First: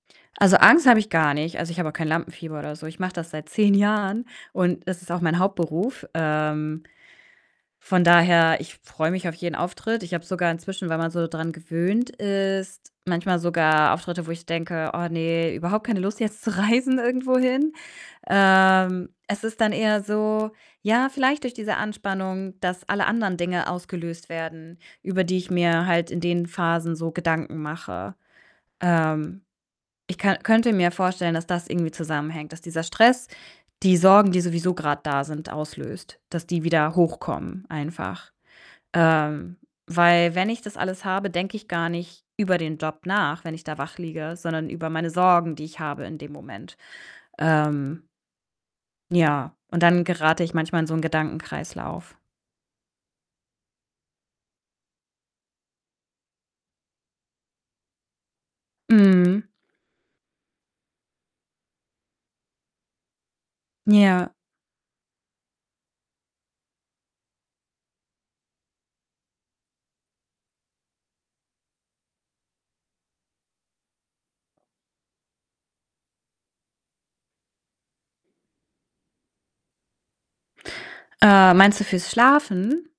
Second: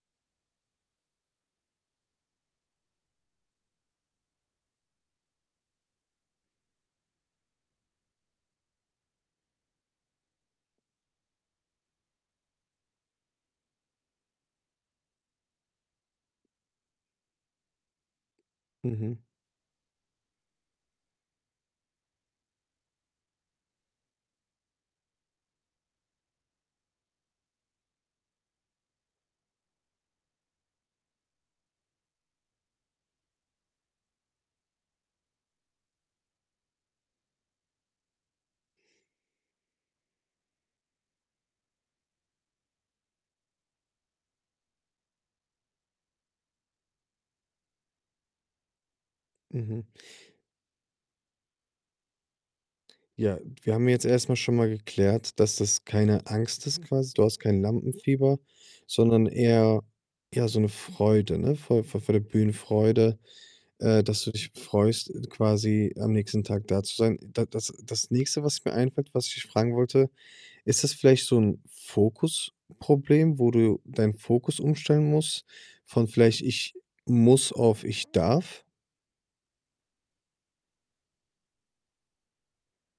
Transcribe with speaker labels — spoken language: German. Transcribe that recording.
Speaker 1: Also, Angst habe ich gar nicht. Also, ich habe auch kein Lampenfieber oder so. Ich mache das seit 10 Jahren und es ist auch mein Hauptberuf. Ähm, von daher, ich freue mich auf jeden Auftritt. Ich habe sogar inzwischen, weil man so dran gewöhnt ist, manchmal sogar Auftritte, wo ich denke: „Oh ne, überhaupt keine Lust, jetzt zu reisen irgendwohin." Ähm,
Speaker 2: Mhm.
Speaker 1: es ist dann eher so ja, vielleicht durch diese Anspannung, dass alle anderen Dinge ausgelöst werden, über die ich mir halt in den Phasen so Gedanken mache. Ähm, ich ka könnte mir vorstellen, dass das irgendwie zusammenhängt, dass dieser Stress die Sorgen, die sowieso grad da sind, auslöst, dass die wieder hochkommen einfach. Ähm, weil wenn ich das alles habe, denke ich gar nicht über den Job nach, wenn ich da wach liege, sondern über meine Sorgen, die ich habe in dem Moment. Ähm ja,
Speaker 2: Mhm.
Speaker 1: und dann gerate ich manchmal in so 'n Gedankenkreislauf.
Speaker 2: Ja, wir haben jetzt erst mal schon mal geklärt, dass das keine Angst ist quasi. Du hast kein Lampenfieber, sondern
Speaker 1: Mhm.
Speaker 2: eher ja, so 'ne Freude, ne? Vor vor der Bühnenfreude, äh, dass du
Speaker 1: Ja.
Speaker 2: dich freust, quasi am nächsten Tag da zu sein. Da das das Nächste, was mir einfällt, was ich dich fragen wollte: „Ist das vielleicht so 'n Fokusproblem“, wo du deinen Fokus umstellen musst von vielleicht: „Ich muss“ auf: „Ich darf“?
Speaker 1: Äh, meinst du fürs Schlafen?